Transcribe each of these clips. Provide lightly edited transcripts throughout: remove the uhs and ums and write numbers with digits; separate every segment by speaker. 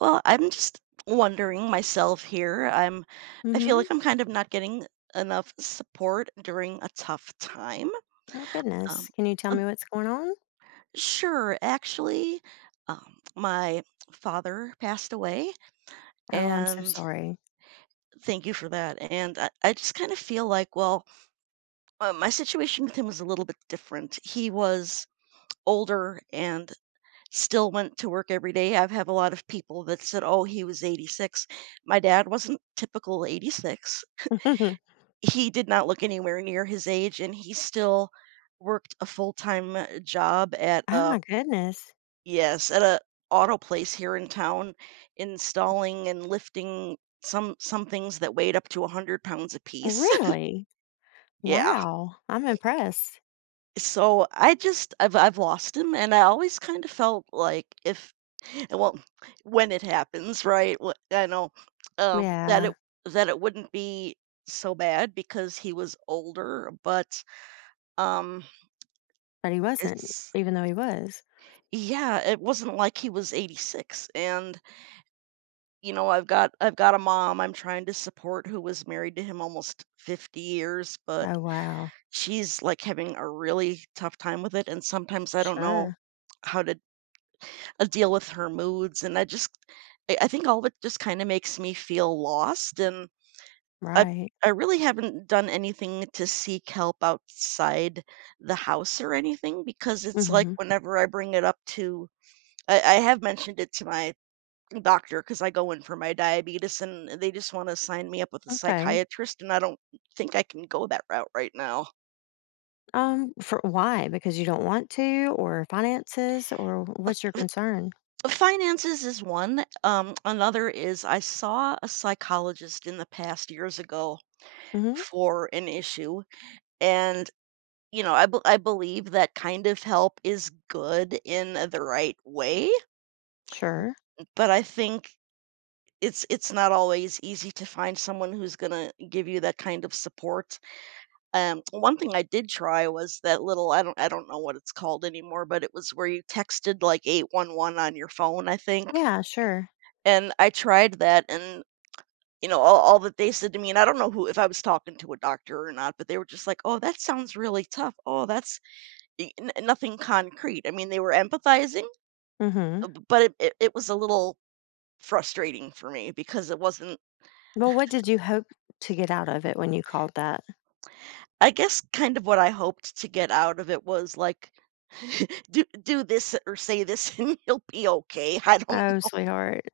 Speaker 1: Well, I'm just wondering myself here. I feel like
Speaker 2: Mhm.
Speaker 1: I'm kind of not getting enough support during a tough time.
Speaker 2: Oh,
Speaker 1: Um,
Speaker 2: goodness. Can you tell
Speaker 1: um,
Speaker 2: me what's going on?
Speaker 1: sure, actually, my father passed away,
Speaker 2: Oh, I'm so
Speaker 1: and
Speaker 2: sorry.
Speaker 1: thank you for that. And I just kind of feel like, well, my situation with him was a little bit different. He was older and still went to work every day. I've have a lot of people that said, "Oh, he was 86." My dad wasn't typical 86. He did not look anywhere near his age, and he still worked a full-time job at
Speaker 2: Oh
Speaker 1: a
Speaker 2: my goodness.
Speaker 1: yes, at a auto place here in town, installing and lifting some things that weighed up to 100 pounds apiece.
Speaker 2: Really?
Speaker 1: Yeah.
Speaker 2: Wow. I'm impressed.
Speaker 1: So I've lost him, and I always kind of felt like if well, when it happens, right? I know um, that
Speaker 2: Yeah,
Speaker 1: it that it wouldn't be so bad because he was older, but um
Speaker 2: but he wasn't,
Speaker 1: It's
Speaker 2: even though he was.
Speaker 1: yeah, it wasn't like he was 86 and I've got a mom I'm trying to support who was married to him almost 50 years, but
Speaker 2: Oh, wow.
Speaker 1: she's like having a really tough time with it, and sometimes I don't know
Speaker 2: Sure.
Speaker 1: how to deal with her moods. And I just I think all of it just kind of makes me feel lost. And I
Speaker 2: Right.
Speaker 1: I really haven't done anything to seek help outside the house or anything, because it's like
Speaker 2: Mhm.
Speaker 1: whenever I bring it up to I have mentioned it to my doctor because I go in for my diabetes, and they just wanna sign me up with a
Speaker 2: Okay.
Speaker 1: psychiatrist, and I don't think I can go that route right now.
Speaker 2: For why? Because you don't want to or finances or what's your concern?
Speaker 1: Finances is one, another is I saw a psychologist in the past years ago
Speaker 2: Mhm.
Speaker 1: for an issue, and, you know, I believe that kind of help is good in the right way,
Speaker 2: Sure.
Speaker 1: but I think it's not always easy to find someone who's gonna give you that kind of support. One thing I did try was that little I don't know what it's called anymore, but it was where you texted, like, 811 on your phone, I think,
Speaker 2: Yeah, sure.
Speaker 1: and I tried that. And, you know, all that they said to me, and I don't know who, if I was talking to a doctor or not, but they were just like, "Oh, that sounds really tough. Oh, that's" e n nothing concrete. I mean, they were empathizing,
Speaker 2: Mhm.
Speaker 1: but it was a little frustrating for me because it wasn't
Speaker 2: Well, what did you hope to get out of it when you called that?
Speaker 1: I guess kind of what I hoped to get out of it was like do this or say this, and you'll be okay. I don't.
Speaker 2: Oh, sweetheart.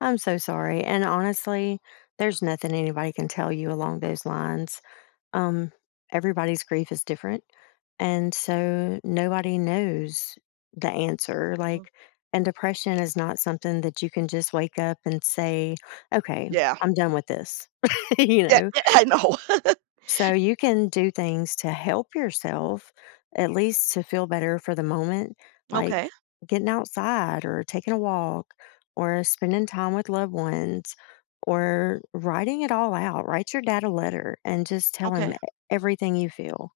Speaker 2: I'm so sorry, and honestly, there's nothing anybody can tell you along those lines. Um, everybody's grief is different, and so nobody knows the answer.
Speaker 1: Mhm.
Speaker 2: Like, and depression is not something that you can just wake up and say, "Okay,
Speaker 1: Yeah.
Speaker 2: I'm done with this," you
Speaker 1: Yeah,
Speaker 2: know?
Speaker 1: yeah, I know.
Speaker 2: So you can do things to help yourself, at least to feel better for the moment, like
Speaker 1: Okay,
Speaker 2: getting outside or taking a walk or spending time with loved ones or writing it all out. Write your dad a letter and just tell
Speaker 1: okay.
Speaker 2: him everything you feel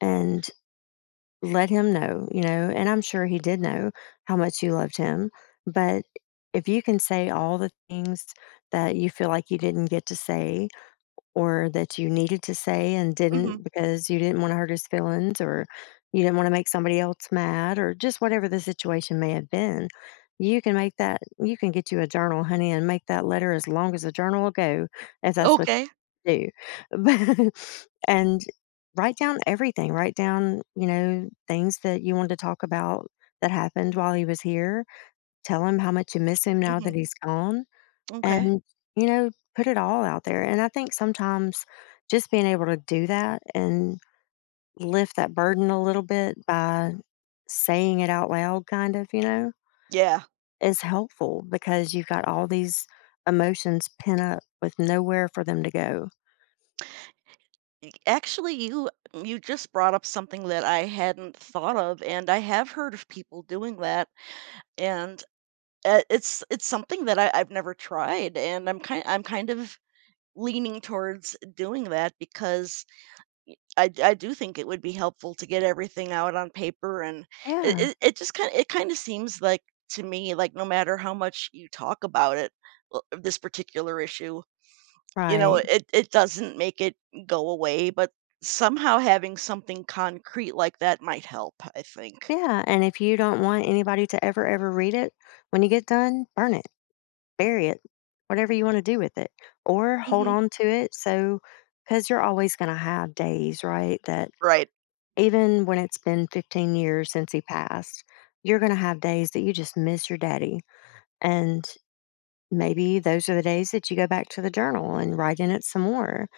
Speaker 2: and let him know, you know, and I'm sure he did know how much you loved him. But if you can say all the things that you feel like you didn't get to say, or that you needed to say and
Speaker 1: Mhm.
Speaker 2: didn't because you didn't want to hurt his feelings or you didn't want to make somebody else mad or just whatever the situation may have been, you can make that. You can get you a journal, honey, and make that letter as long as the journal will go, if that's what
Speaker 1: Okay.
Speaker 2: you do. But and write down everything. Write down, you know, things that you wanted to talk about that happened while he was here. Tell him how much you miss him now
Speaker 1: Mhm.
Speaker 2: that he's gone.
Speaker 1: Okay.
Speaker 2: And, you know, put it all out there. And I think sometimes just being able to do that and lift that burden a little bit by saying it out loud, kind of, you know,
Speaker 1: Yeah.
Speaker 2: is helpful because you've got all these emotions pent up with nowhere for them to go.
Speaker 1: Actually, you just brought up something that I hadn't thought of, and I have heard of people doing that, and, it's something that I've never tried, and I'm kind of leaning towards doing that, because I do think it would be helpful to get everything out on paper. And it
Speaker 2: Yeah,
Speaker 1: it it just kind of it kinda seems like, to me, like, no matter how much you talk about it, l this particular issue, you know,
Speaker 2: right.
Speaker 1: it doesn't make it go away, but somehow having something concrete like that might help, I think.
Speaker 2: Yeah. And if you don't want anybody to ever, ever read it, when you get done, burn it, bury it, whatever you want to do with it, or hold
Speaker 1: Mhm.
Speaker 2: on to it. So, because you're always going to have days, right, that
Speaker 1: Right.
Speaker 2: even when it's been 15 years since he passed, you're going to have days that you just miss your daddy. And maybe those are the days that you go back to the journal and write in it some more.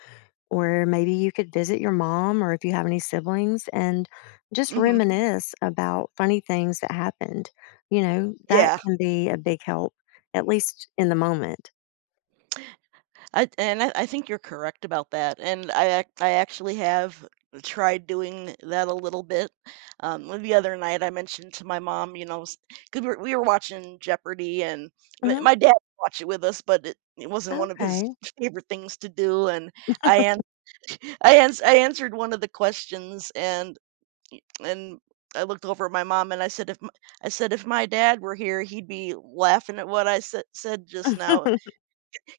Speaker 2: Or maybe you could visit your mom or if you have any siblings and just
Speaker 1: Mhm.
Speaker 2: reminisce about funny things that happened. You know, that
Speaker 1: Yeah.
Speaker 2: can be a big help, at least in the moment.
Speaker 1: I think you're correct about that. And I actually have tried doing that a little bit. Well, the other night I mentioned to my mom, you know, because we were watching Jeopardy, and
Speaker 2: Hmm.
Speaker 1: my dad watched it with us, but it wasn't one of his
Speaker 2: Okay.
Speaker 1: favorite things to do. And I an- I answered one of the questions, and and. I looked over at my mom and I said, "If m I said if my dad were here, he'd be laughing at what I said just now."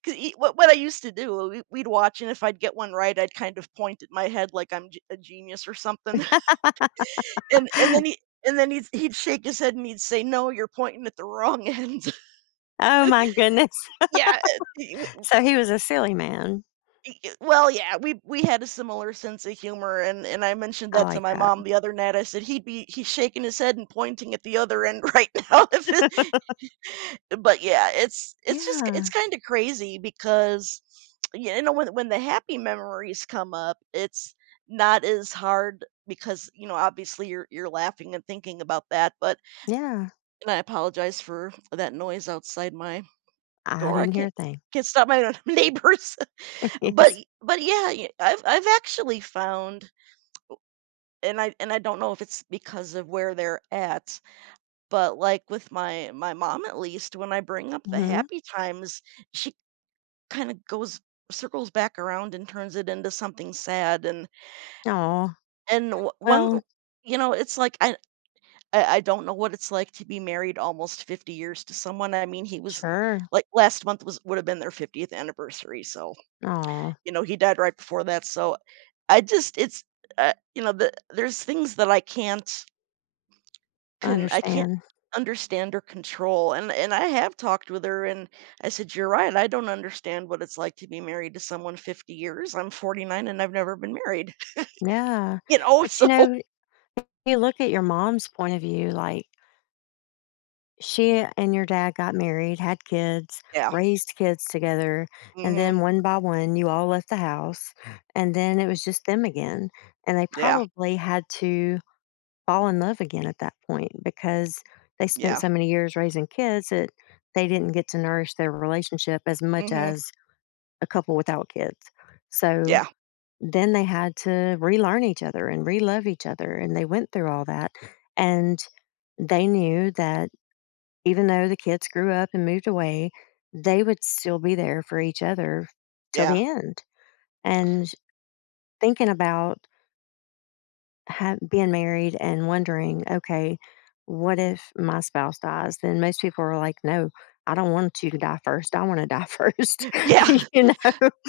Speaker 1: 'Cause e what I used to do, we'd watch, and if I'd get one right, I'd kind of point at my head like I'm g a genius or something. And then he and then he'd he'd shake his head, and he'd say, "No, you're pointing at the wrong end."
Speaker 2: Oh my goodness.
Speaker 1: Yeah, e
Speaker 2: So he was a silly man.
Speaker 1: e e well, yeah, we had a similar sense of humor, and I mentioned
Speaker 2: I
Speaker 1: that to
Speaker 2: like
Speaker 1: my
Speaker 2: that.
Speaker 1: mom the other night. I said, "He'd be he's shaking his head and pointing at the other end right now if it But yeah, it's just it's
Speaker 2: Yeah.
Speaker 1: kind of crazy, because you know when the happy memories come up, it's not as hard because you know obviously you're laughing and thinking about that. But
Speaker 2: Yeah.
Speaker 1: and I apologize for that noise outside my
Speaker 2: I
Speaker 1: door. I
Speaker 2: didn't hear a thing.
Speaker 1: can't stop my neighbors. But
Speaker 2: Yes.
Speaker 1: but yeah, I've actually found, and I don't know if it's because of where they're at, but like with my mom at least, when I bring up the
Speaker 2: Mhm.
Speaker 1: happy times, she kind of goes circles back around and turns it into something sad. And
Speaker 2: Aw.
Speaker 1: one
Speaker 2: Well,
Speaker 1: you know it's like I don't know what it's like to be married almost 50 years to someone. I mean, he was
Speaker 2: sure.
Speaker 1: like last month was would have been their 50th anniversary, so
Speaker 2: Aw,
Speaker 1: you know he died right before that, so I just it's you know there's things that I can't
Speaker 2: I
Speaker 1: Can't
Speaker 2: understand.
Speaker 1: understand or control. And I have talked with her, and I said, "You're right, I don't understand what it's like to be married to someone 50 years. I'm 49 and I've never been married."
Speaker 2: Yeah.
Speaker 1: You know,
Speaker 2: But, you
Speaker 1: so
Speaker 2: know, you look at your mom's point of view, like, she and your dad got married, had kids,
Speaker 1: Yeah.
Speaker 2: raised kids together, and
Speaker 1: Mhm.
Speaker 2: then one by one, you all left the house, and then it was just them again, and they
Speaker 1: Yeah,
Speaker 2: probably had to fall in love again at that point because they spent
Speaker 1: yeah.
Speaker 2: so many years raising kids that they didn't get to nourish their relationship as much
Speaker 1: Mhm.
Speaker 2: as a couple without kids. So
Speaker 1: Yeah,
Speaker 2: then they had to relearn each other and relove each other. And they went through all that. And they knew that even though the kids grew up and moved away, they would still be there for each other till
Speaker 1: yeah,
Speaker 2: the end. And thinking about being married and wondering, okay, what if my spouse dies? Then most people are like, no, I don't want you to die first. I want to die first.
Speaker 1: yeah.
Speaker 2: You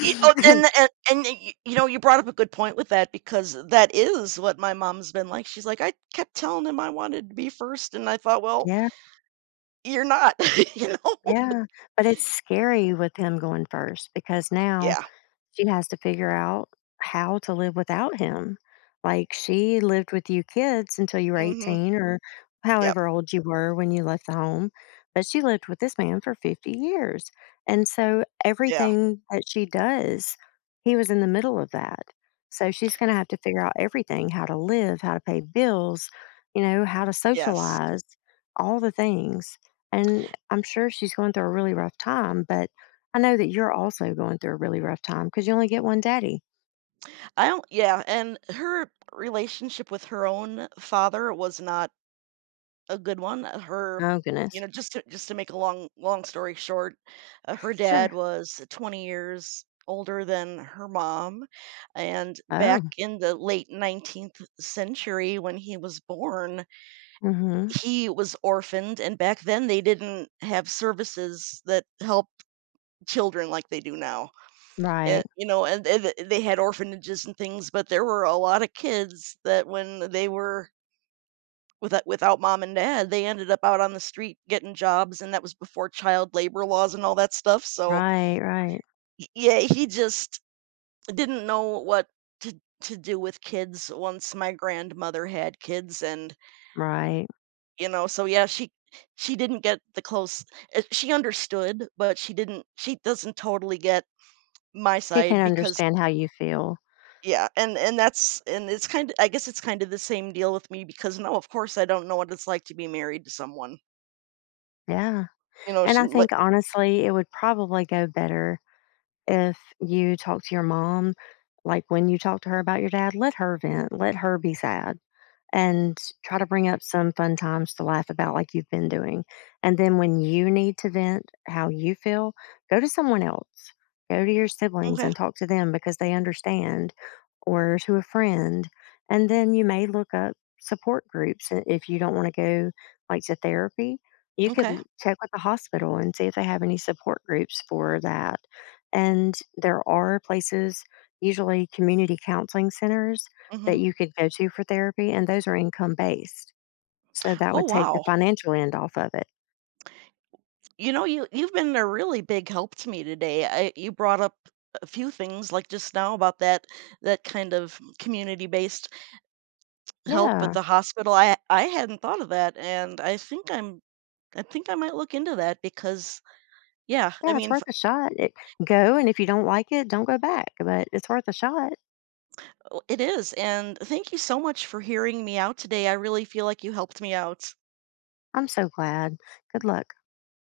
Speaker 1: You know, and y you know, you brought up a good point with that, because that is what my mom's been like. She's like, "I kept telling him I wanted to be first, and I thought, well,
Speaker 2: Yeah.
Speaker 1: you're not." You know?
Speaker 2: Yeah, but it's scary with him going first because now,
Speaker 1: Yeah.
Speaker 2: she has to figure out how to live without him. Like, she lived with you kids until you were
Speaker 1: Mhm.
Speaker 2: 18 or
Speaker 1: Yep.
Speaker 2: however old you were when you left the home, but she lived with this man for 50 years. And so
Speaker 1: Yeah.
Speaker 2: everything that she does, he was in the middle of that. So she's going to have to figure out everything, how to live, how to pay bills, you know, how to
Speaker 1: Yes.
Speaker 2: socialize, all the things. And I'm sure she's going through a really rough time, but I know that you're also going through a really rough time because you only get one daddy.
Speaker 1: I don't yeah, and her relationship with her own father was not a good one. Her,
Speaker 2: Oh,
Speaker 1: you
Speaker 2: goodness.
Speaker 1: know, just to make a long story short, her
Speaker 2: Sure.
Speaker 1: dad was 20 years older than her mom, and back
Speaker 2: Oh,
Speaker 1: in the late 19th century when he was born,
Speaker 2: mhm.
Speaker 1: he was orphaned. And back then they didn't have services that help children like they do now.
Speaker 2: Right,
Speaker 1: And, you know, and they had orphanages and things, but there were a lot of kids that when they were without mom and dad, they ended up out on the street getting jobs, and that was before child labor laws and all that stuff. So
Speaker 2: right, right,
Speaker 1: y yeah, he just didn't know what to to do with kids once my grandmother had kids. And,
Speaker 2: right.
Speaker 1: you know, so yeah, she didn't get the close she understood, but she doesn't totally get my
Speaker 2: She
Speaker 1: side
Speaker 2: can
Speaker 1: because
Speaker 2: understand how you feel.
Speaker 1: Yeah, and that's and it's kind of I guess it's kind of the same deal with me, because no, of course, I don't know what it's like to be married to someone.
Speaker 2: Yeah.
Speaker 1: You know, s
Speaker 2: And I
Speaker 1: like
Speaker 2: think, honestly, it would probably go better if you talk to your mom, like, when you talk to her about your dad, let her vent, let her be sad. And try to bring up some fun times to laugh about like you've been doing. And then when you need to vent how you feel, go to someone else. Go to your siblings
Speaker 1: okay,
Speaker 2: and talk to them because they understand, or to a friend. And then you may look up support groups if you don't want to go like to therapy. You could
Speaker 1: okay,
Speaker 2: check with the hospital and see if they have any support groups for that. And there are places, usually community counseling centers, that
Speaker 1: mhm.
Speaker 2: you could go to for therapy, and those are income based. So that
Speaker 1: Oh,
Speaker 2: would take the
Speaker 1: wow.
Speaker 2: financial end off of it.
Speaker 1: You know, you've been a really big help to me today. I You brought up a few things, like, just now about that that kind of community-based help with
Speaker 2: Yeah.
Speaker 1: the hospital. I hadn't thought of that, and I think I might look into that because yeah, I
Speaker 2: Yeah, it's
Speaker 1: mean
Speaker 2: worth a shot. It, go, and if you don't like it, don't go back, but it's worth a shot.
Speaker 1: Oh, it is. And thank you so much for hearing me out today. I really feel like you helped me out.
Speaker 2: I'm so glad. Good luck.